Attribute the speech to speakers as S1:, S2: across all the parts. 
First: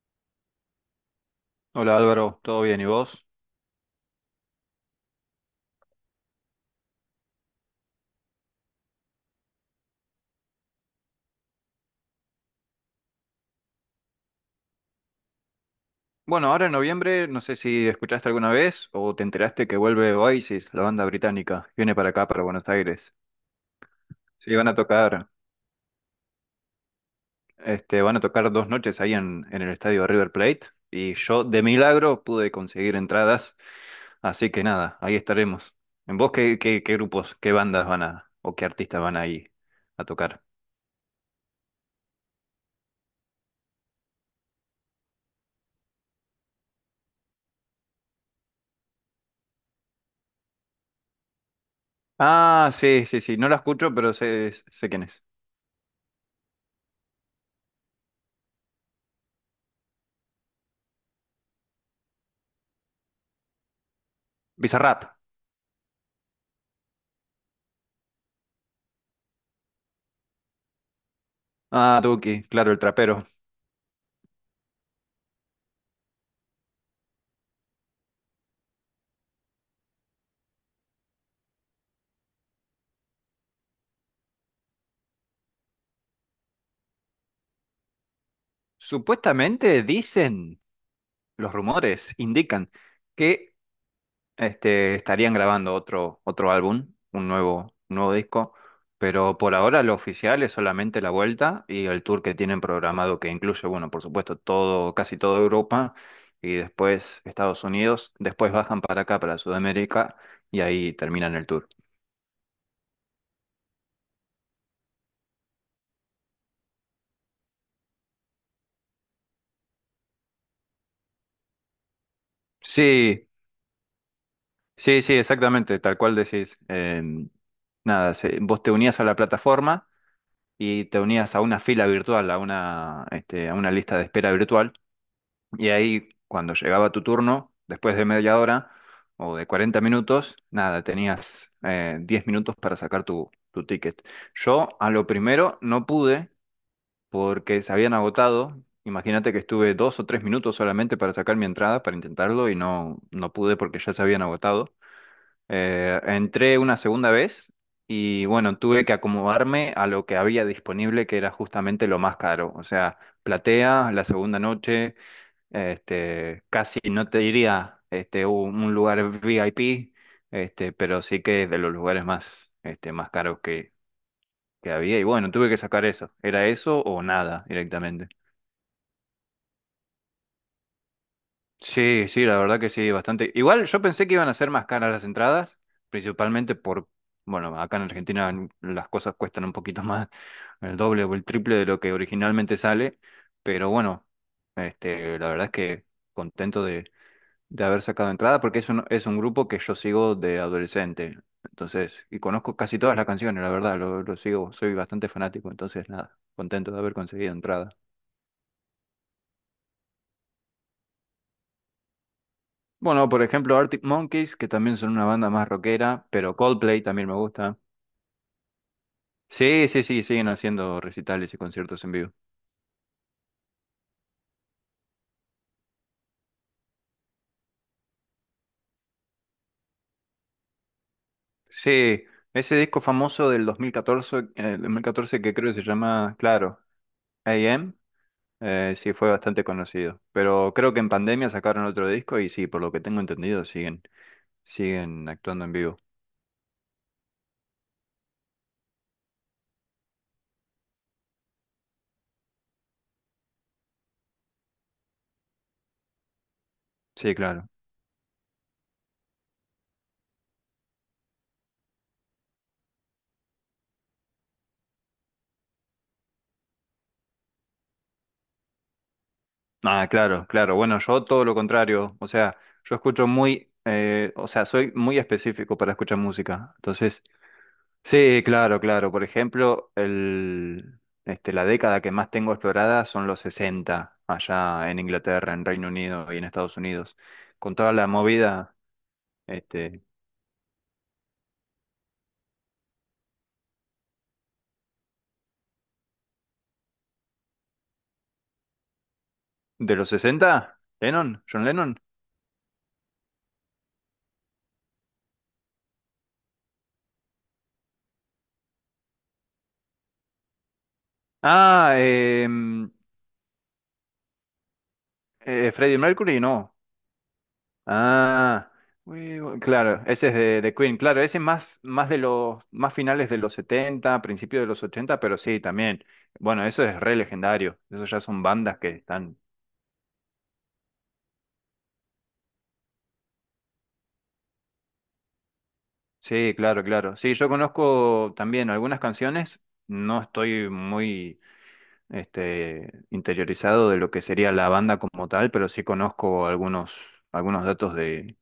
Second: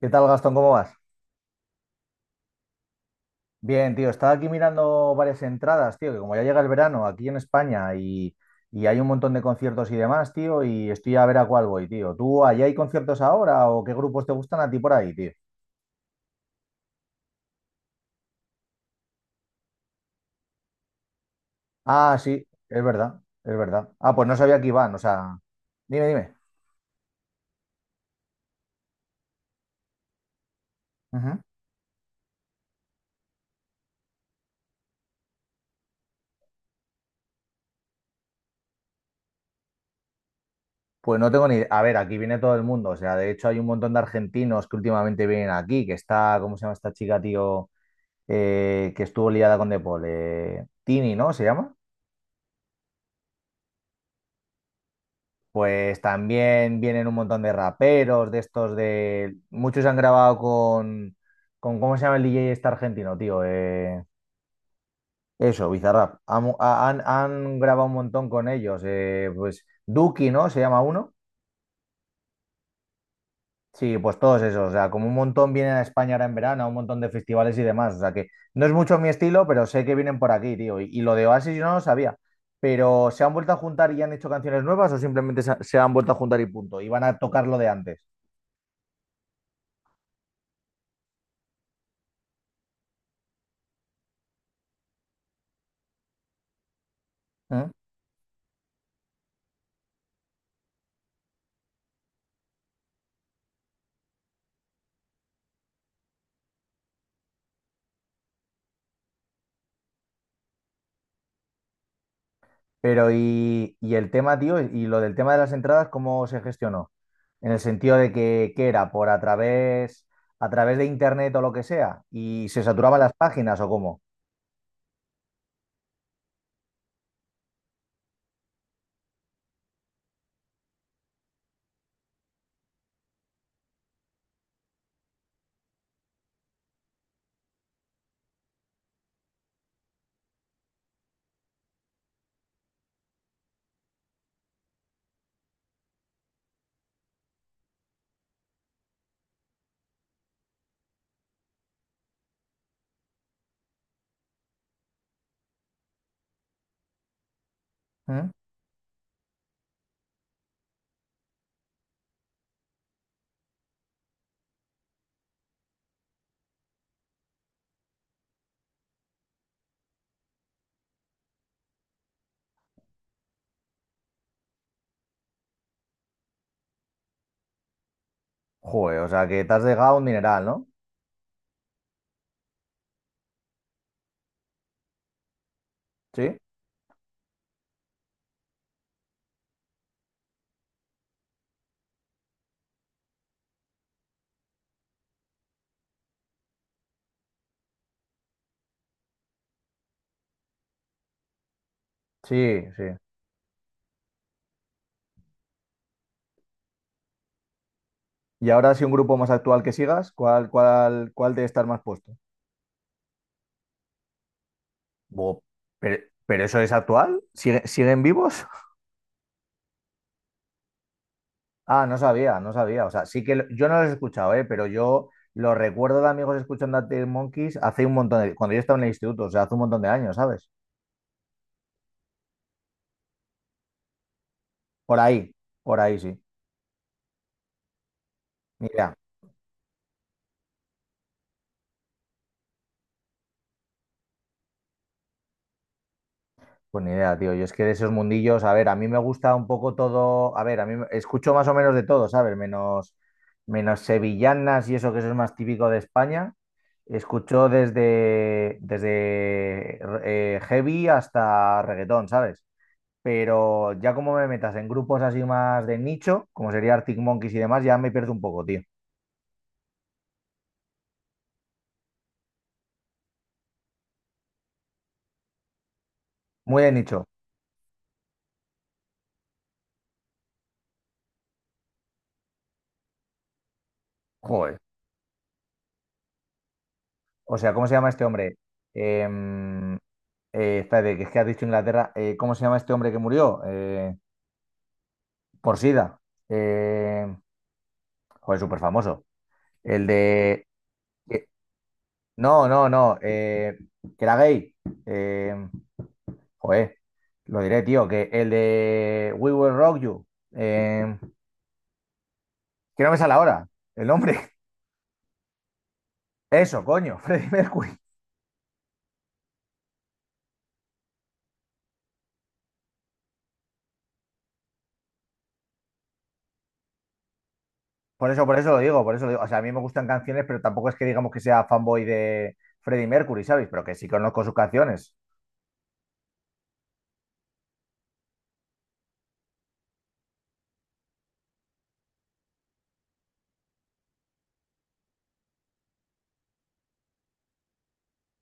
S1: ¿Qué tal, Gastón? ¿Cómo vas?
S2: Hola Álvaro, ¿todo bien? ¿Y vos?
S1: Bien, tío, estaba aquí mirando varias entradas, tío, que como ya llega el verano aquí en España y hay un montón de conciertos y demás, tío, y estoy a ver a cuál voy, tío. ¿Tú allá hay conciertos ahora o qué grupos te gustan a ti por ahí, tío?
S2: Bueno, ahora en noviembre, no sé si escuchaste alguna vez o te enteraste que vuelve Oasis, la banda británica, viene para
S1: Ah,
S2: acá, para
S1: sí,
S2: Buenos
S1: es
S2: Aires.
S1: verdad, es verdad. Ah, pues no
S2: Sí,
S1: sabía que
S2: van a
S1: iban, o
S2: tocar,
S1: sea, dime, dime.
S2: van a tocar dos noches ahí en el estadio River Plate y
S1: Ujú.
S2: yo de milagro pude conseguir entradas, así que nada, ahí estaremos. ¿En vos qué grupos, qué bandas van a, o qué artistas van ahí a tocar?
S1: Pues no tengo ni idea. A ver, aquí viene todo el mundo, o sea, de hecho hay un montón de argentinos que últimamente vienen aquí, que está, ¿cómo se llama esta chica, tío? Que estuvo liada con De Paul, Tini, ¿no? ¿Se llama?
S2: Ah, sí, sí, sí, no la escucho, pero sé quién es.
S1: Pues también vienen un montón de raperos, de estos de... Muchos han grabado con ¿cómo se llama el DJ este argentino, tío?
S2: Bizarrap.
S1: Eso, Bizarrap. Han grabado un montón con ellos. Pues Duki, ¿no? Se llama uno.
S2: Ah, Duki, claro, el trapero.
S1: Sí, pues todos esos. O sea, como un montón vienen a España ahora en verano, a un montón de festivales y demás. O sea, que no es mucho mi estilo, pero sé que vienen por aquí, tío. Y lo de Oasis yo no lo sabía. Pero ¿se han vuelto a juntar y han hecho canciones nuevas o simplemente se han vuelto a juntar y punto? Y van a tocar lo de antes.
S2: Supuestamente dicen, los rumores indican que estarían grabando otro álbum, un
S1: ¿Mm?
S2: nuevo disco, pero por ahora lo oficial es solamente la vuelta y el tour que tienen programado que incluye, bueno, por supuesto, todo, casi toda Europa y después Estados Unidos, después bajan para acá, para Sudamérica y ahí terminan el tour.
S1: Pero el tema, tío, y lo del tema de las entradas, ¿cómo se gestionó? En el sentido de que, ¿qué era? ¿A través de internet o lo que sea? ¿Y se saturaban las
S2: Sí,
S1: páginas o cómo?
S2: sí, sí, exactamente, tal cual decís. Nada, vos te unías a la plataforma. Y te unías a una fila virtual, a una, a una lista de espera virtual, y ahí cuando llegaba tu turno, después de media hora o de 40 minutos, nada, tenías 10 minutos para sacar tu ticket. Yo a lo primero no pude porque se habían agotado. Imagínate que estuve dos o tres minutos solamente para sacar mi entrada, para intentarlo, y no, no pude porque ya se habían agotado. Entré una segunda vez y
S1: ¿Mm?
S2: bueno, tuve que acomodarme a lo que había disponible, que era justamente lo más caro. O sea, platea, la segunda noche, casi no te diría un lugar VIP, pero sí que es de los lugares más, más caros que había. Y bueno, tuve que sacar eso. ¿Era eso o nada directamente?
S1: Joder, o sea que te has dejado un mineral, ¿no?
S2: Sí, sí, la verdad que sí, bastante. Igual yo pensé que iban a ser más caras las entradas,
S1: Sí,
S2: principalmente por, bueno, acá en Argentina las cosas cuestan un poquito más, el doble o el triple de lo que originalmente sale, pero bueno, la verdad es que contento de haber sacado entrada porque es un grupo que yo sigo de adolescente, entonces, y
S1: sí,
S2: conozco casi
S1: sí.
S2: todas las canciones, la verdad, lo sigo, soy bastante fanático, entonces nada, contento de haber conseguido entrada.
S1: Y ahora si un grupo más actual que sigas, ¿cuál debe estar más puesto?
S2: Bueno, por ejemplo, Arctic Monkeys, que también son una banda
S1: Buah,
S2: más
S1: pero,
S2: rockera, pero
S1: pero eso es
S2: Coldplay también me
S1: actual?
S2: gusta.
S1: Siguen vivos?
S2: Sí, sí, sí, siguen haciendo recitales y conciertos
S1: Ah,
S2: en
S1: no
S2: vivo.
S1: sabía, no sabía. O sea, yo no los he escuchado, ¿eh? Pero yo lo recuerdo de amigos escuchando a Teen Monkeys hace un montón de... Cuando yo estaba en el instituto, o sea, hace un montón de años, ¿sabes?
S2: Sí, ese disco famoso del 2014, el
S1: Por
S2: 2014
S1: ahí,
S2: que creo que se
S1: por ahí
S2: llama,
S1: sí.
S2: claro, AM,
S1: Ni
S2: sí
S1: idea.
S2: fue bastante conocido. Pero creo que en pandemia sacaron otro disco y sí, por lo que tengo entendido, siguen, siguen actuando en vivo.
S1: Pues ni idea, tío. Yo es que de esos mundillos, a ver, a mí me gusta un poco todo. A ver, escucho más o menos de todo, ¿sabes? Menos sevillanas y eso que eso es más típico de España.
S2: Sí,
S1: Escucho
S2: claro.
S1: desde heavy hasta reggaetón, ¿sabes? Pero ya como me metas en grupos así más de nicho, como sería Arctic Monkeys y demás, ya me pierdo un poco, tío.
S2: Ah, claro, claro. Bueno, yo todo lo contrario. O sea, yo escucho muy, o sea, soy muy específico para escuchar música.
S1: Muy de
S2: Entonces,
S1: nicho.
S2: sí, claro, claro. Por ejemplo, la década que más tengo explorada son los 60
S1: Joder.
S2: allá en Inglaterra, en Reino Unido y en Estados Unidos.
S1: O sea,
S2: Con
S1: ¿cómo
S2: toda
S1: se
S2: la
S1: llama este hombre?
S2: movida,
S1: Em,
S2: este,
S1: Espérate, que es que has dicho Inglaterra. ¿Cómo se llama este hombre que murió? Por SIDA. Eh, Joder, súper famoso.
S2: de
S1: El
S2: los
S1: de...
S2: 60. Lennon,
S1: eh,
S2: John Lennon.
S1: no, no, no. Que era gay. Em, Joder, lo diré, tío. Que el de We Will Rock You. Em,
S2: Ah, em,
S1: que no me sale ahora el nombre.
S2: Freddie Mercury, no.
S1: Eso, coño, Freddie Mercury.
S2: Ah, claro, ese es de Queen. Claro, ese es más, más de los, más finales de los 70, principios de los 80, pero sí, también. Bueno, eso es re legendario. Eso ya son
S1: Por eso lo
S2: bandas que
S1: digo, por eso lo
S2: están
S1: digo. O sea, a mí me gustan canciones, pero tampoco es que digamos que sea fanboy de Freddie Mercury, ¿sabes? Pero que sí conozco sus canciones.
S2: sí, claro, claro. Sí, yo conozco también algunas canciones. No estoy muy interiorizado de lo que sería la banda como tal, pero sí conozco algunos, algunos datos de,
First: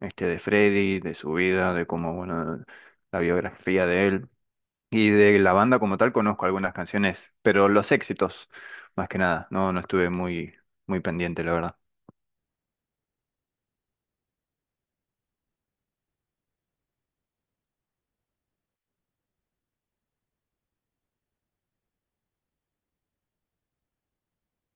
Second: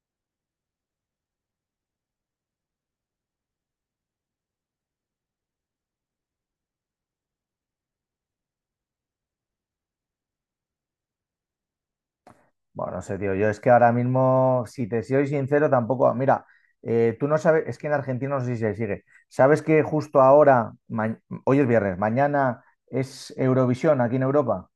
S2: de Freddy, de su vida, de cómo, bueno, la biografía de él. Y de la banda como tal conozco algunas canciones, pero los éxitos, más que nada. No, no estuve muy, muy pendiente, la verdad.
S1: Bueno, no sé, tío. Yo es que ahora mismo, si te soy sincero, tampoco. Mira, tú no sabes, es que en Argentina no sé si se sigue. ¿Sabes que justo ahora, hoy es viernes, mañana es Eurovisión aquí en Europa?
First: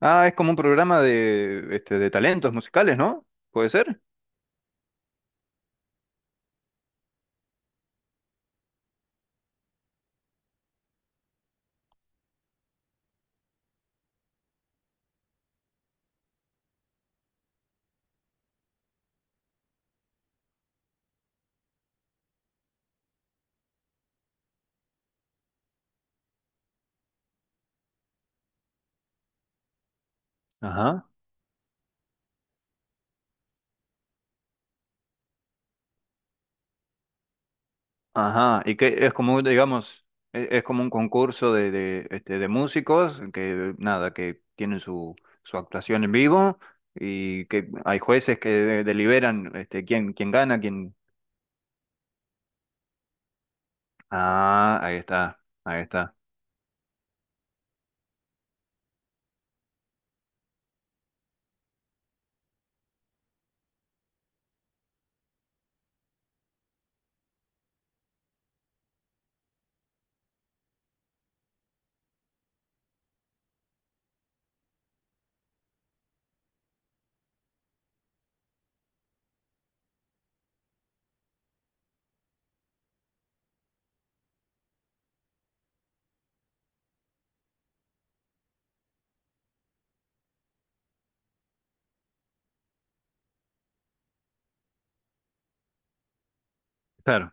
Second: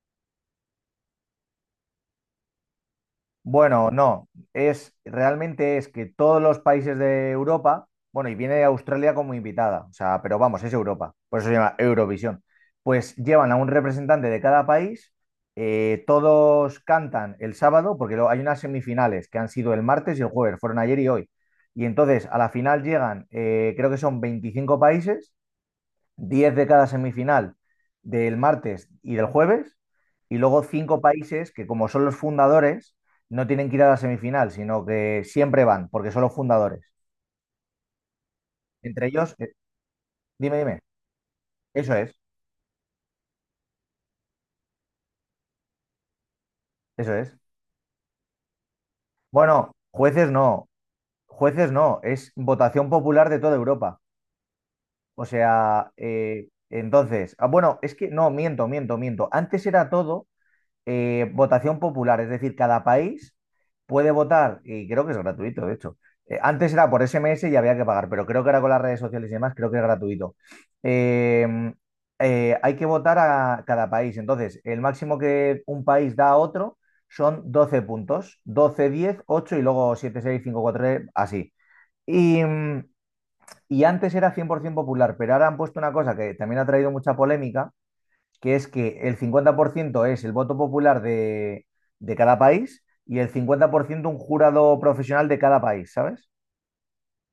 S2: Ah, es como un programa de, de talentos musicales, ¿no? ¿Puede
S1: Bueno,
S2: ser?
S1: no, es realmente es que todos los países de Europa, bueno, y viene Australia como invitada, o sea, pero vamos, es Europa, por eso se llama Eurovisión. Pues llevan a un representante de cada país, todos cantan el sábado, porque luego hay unas semifinales que han sido el martes y el jueves, fueron ayer y hoy. Y entonces a la final llegan, creo que son 25 países, 10 de cada semifinal, del martes y del jueves, y luego cinco
S2: Ajá.
S1: países que, como son los fundadores, no tienen que ir a la semifinal, sino que siempre van, porque son los fundadores.
S2: Ajá, y que
S1: Entre
S2: es
S1: ellos,
S2: como, digamos,
S1: dime,
S2: es,
S1: dime,
S2: como un concurso de,
S1: eso
S2: de,
S1: es,
S2: de músicos que, nada, que tienen su, su actuación en vivo
S1: eso es.
S2: y que hay jueces que deliberan
S1: Bueno,
S2: quién, quién gana, quién...
S1: jueces no, es votación popular de toda Europa.
S2: Ah, ahí
S1: O
S2: está, ahí
S1: sea,
S2: está.
S1: entonces, ah, bueno, es que no, miento, miento, miento. Antes era todo, votación popular, es decir, cada país puede votar, y creo que es gratuito, de hecho. Antes era por SMS y había que pagar, pero creo que ahora con las redes sociales y demás, creo que es gratuito. Eh, Hay que votar a cada país. Entonces, el máximo que un país da a otro son 12 puntos, 12, 10, ocho, y luego siete, seis, cinco, cuatro, 3, así. Y, mm, y antes era 100% popular, pero ahora han puesto una cosa que también ha traído mucha polémica, que es que el 50% es el voto popular de cada país y el 50% un jurado profesional de cada país, ¿sabes?
S2: Claro,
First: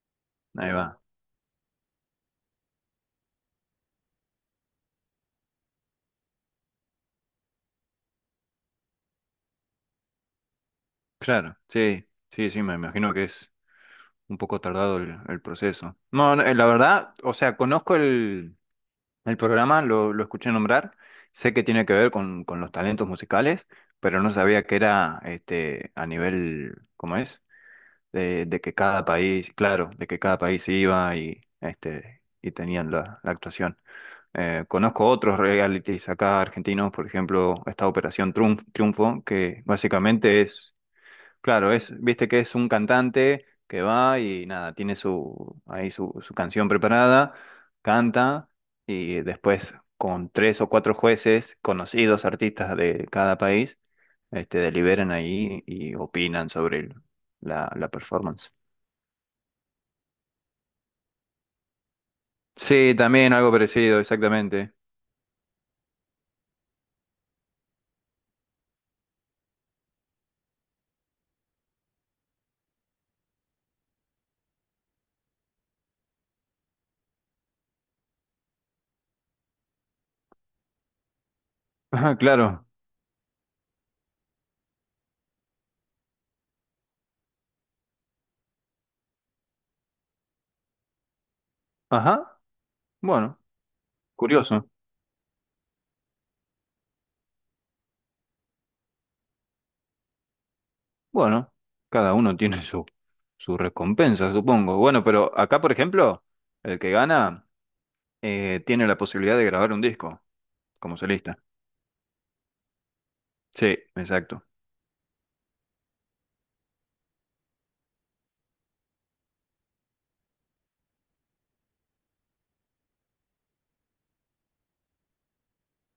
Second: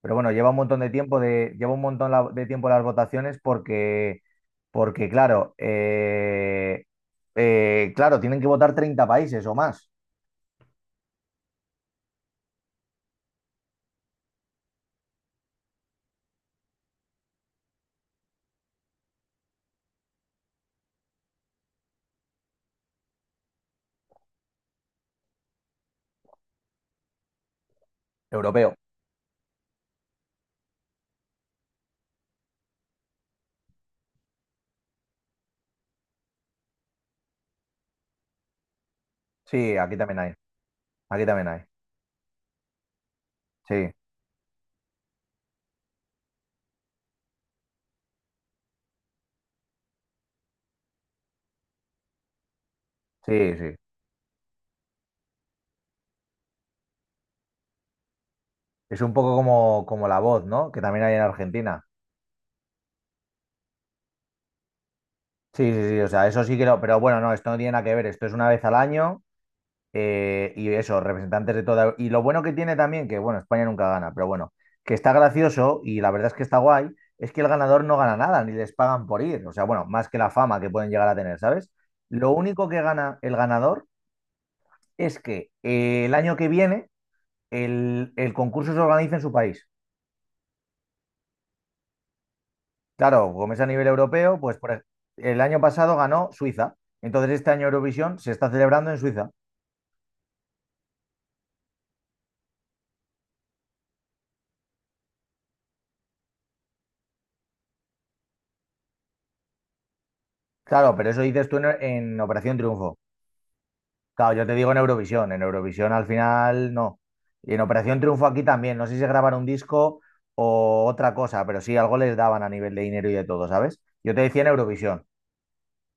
S1: Pero bueno, lleva un
S2: ahí
S1: montón de
S2: va.
S1: tiempo de, lleva un montón de tiempo las votaciones, porque, claro, claro, tienen que votar 30 países o más.
S2: Claro, sí, sí, sí, me imagino que es un poco tardado el proceso. No, no, la verdad, o sea, conozco el... El programa lo escuché nombrar, sé que tiene que ver con los talentos musicales, pero no sabía que era a nivel, ¿cómo es? De
S1: Europeo.
S2: que cada país, claro, de que cada país iba y, y tenían la, la actuación. Conozco otros realities acá argentinos, por ejemplo, esta Triunfo, que
S1: Sí, aquí también hay.
S2: básicamente es
S1: Aquí también hay.
S2: claro, es, viste que es un cantante
S1: Sí,
S2: que va y nada, tiene su, ahí su, su canción preparada, canta y después con tres o cuatro jueces, conocidos artistas de cada
S1: sí, sí.
S2: país, deliberan ahí y opinan sobre la, la performance.
S1: Es un poco como La Voz, ¿no? Que también hay en Argentina.
S2: Sí, también algo parecido, exactamente.
S1: Sí, sí, sí. O sea, eso sí que lo. Pero bueno, no, esto no tiene nada que ver. Esto es una vez al año. Y eso, representantes de toda... Y lo bueno que tiene también, que bueno, España nunca gana, pero bueno, que está gracioso y la verdad es que está guay, es que el ganador no gana nada, ni les pagan por ir. O sea, bueno, más que la fama que pueden llegar a tener, ¿sabes?
S2: Ajá,
S1: Lo
S2: claro.
S1: único que gana el ganador es que, el año que viene el concurso se organiza en su país.
S2: Ajá,
S1: Claro,
S2: bueno,
S1: como es a nivel europeo, pues
S2: curioso.
S1: el año pasado ganó Suiza. Entonces este año Eurovisión se está celebrando en Suiza.
S2: Bueno, cada uno tiene su, su recompensa, supongo. Bueno, pero acá, por ejemplo, el que gana... tiene la posibilidad de grabar un disco
S1: Claro,
S2: como
S1: pero eso
S2: solista.
S1: dices tú en Operación Triunfo.
S2: Sí,
S1: Claro,
S2: exacto.
S1: yo te digo en Eurovisión. En Eurovisión al final no. Y en Operación Triunfo aquí también. No sé si se graban un disco o otra cosa, pero sí algo les daban a nivel de dinero y de todo, ¿sabes? Yo te decía en Eurovisión.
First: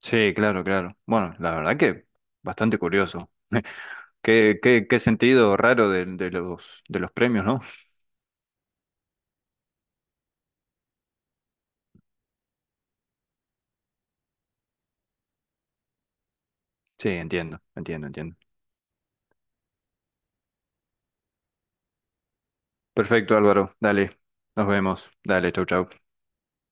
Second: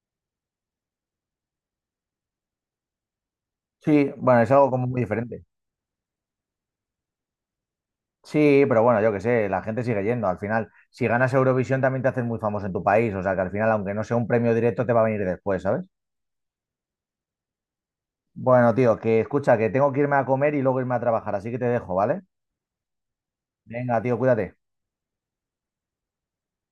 S2: Sí, claro, claro. Bueno, la verdad que bastante curioso.
S1: Sí, bueno, es
S2: Qué,
S1: algo
S2: qué,
S1: como
S2: qué
S1: muy diferente.
S2: sentido raro de los, de los premios, ¿no?
S1: Sí, pero bueno, yo qué sé, la gente sigue yendo. Al final, si ganas Eurovisión también te haces muy famoso en tu país. O sea que al final, aunque no sea un premio directo, te va a venir después, ¿sabes?
S2: Sí, entiendo, entiendo, entiendo.
S1: Bueno, tío, que escucha, que tengo que irme a comer y luego irme a trabajar, así que te dejo, ¿vale?
S2: Perfecto, Álvaro.
S1: Venga, tío,
S2: Dale,
S1: cuídate.
S2: nos vemos. Dale, chau, chau.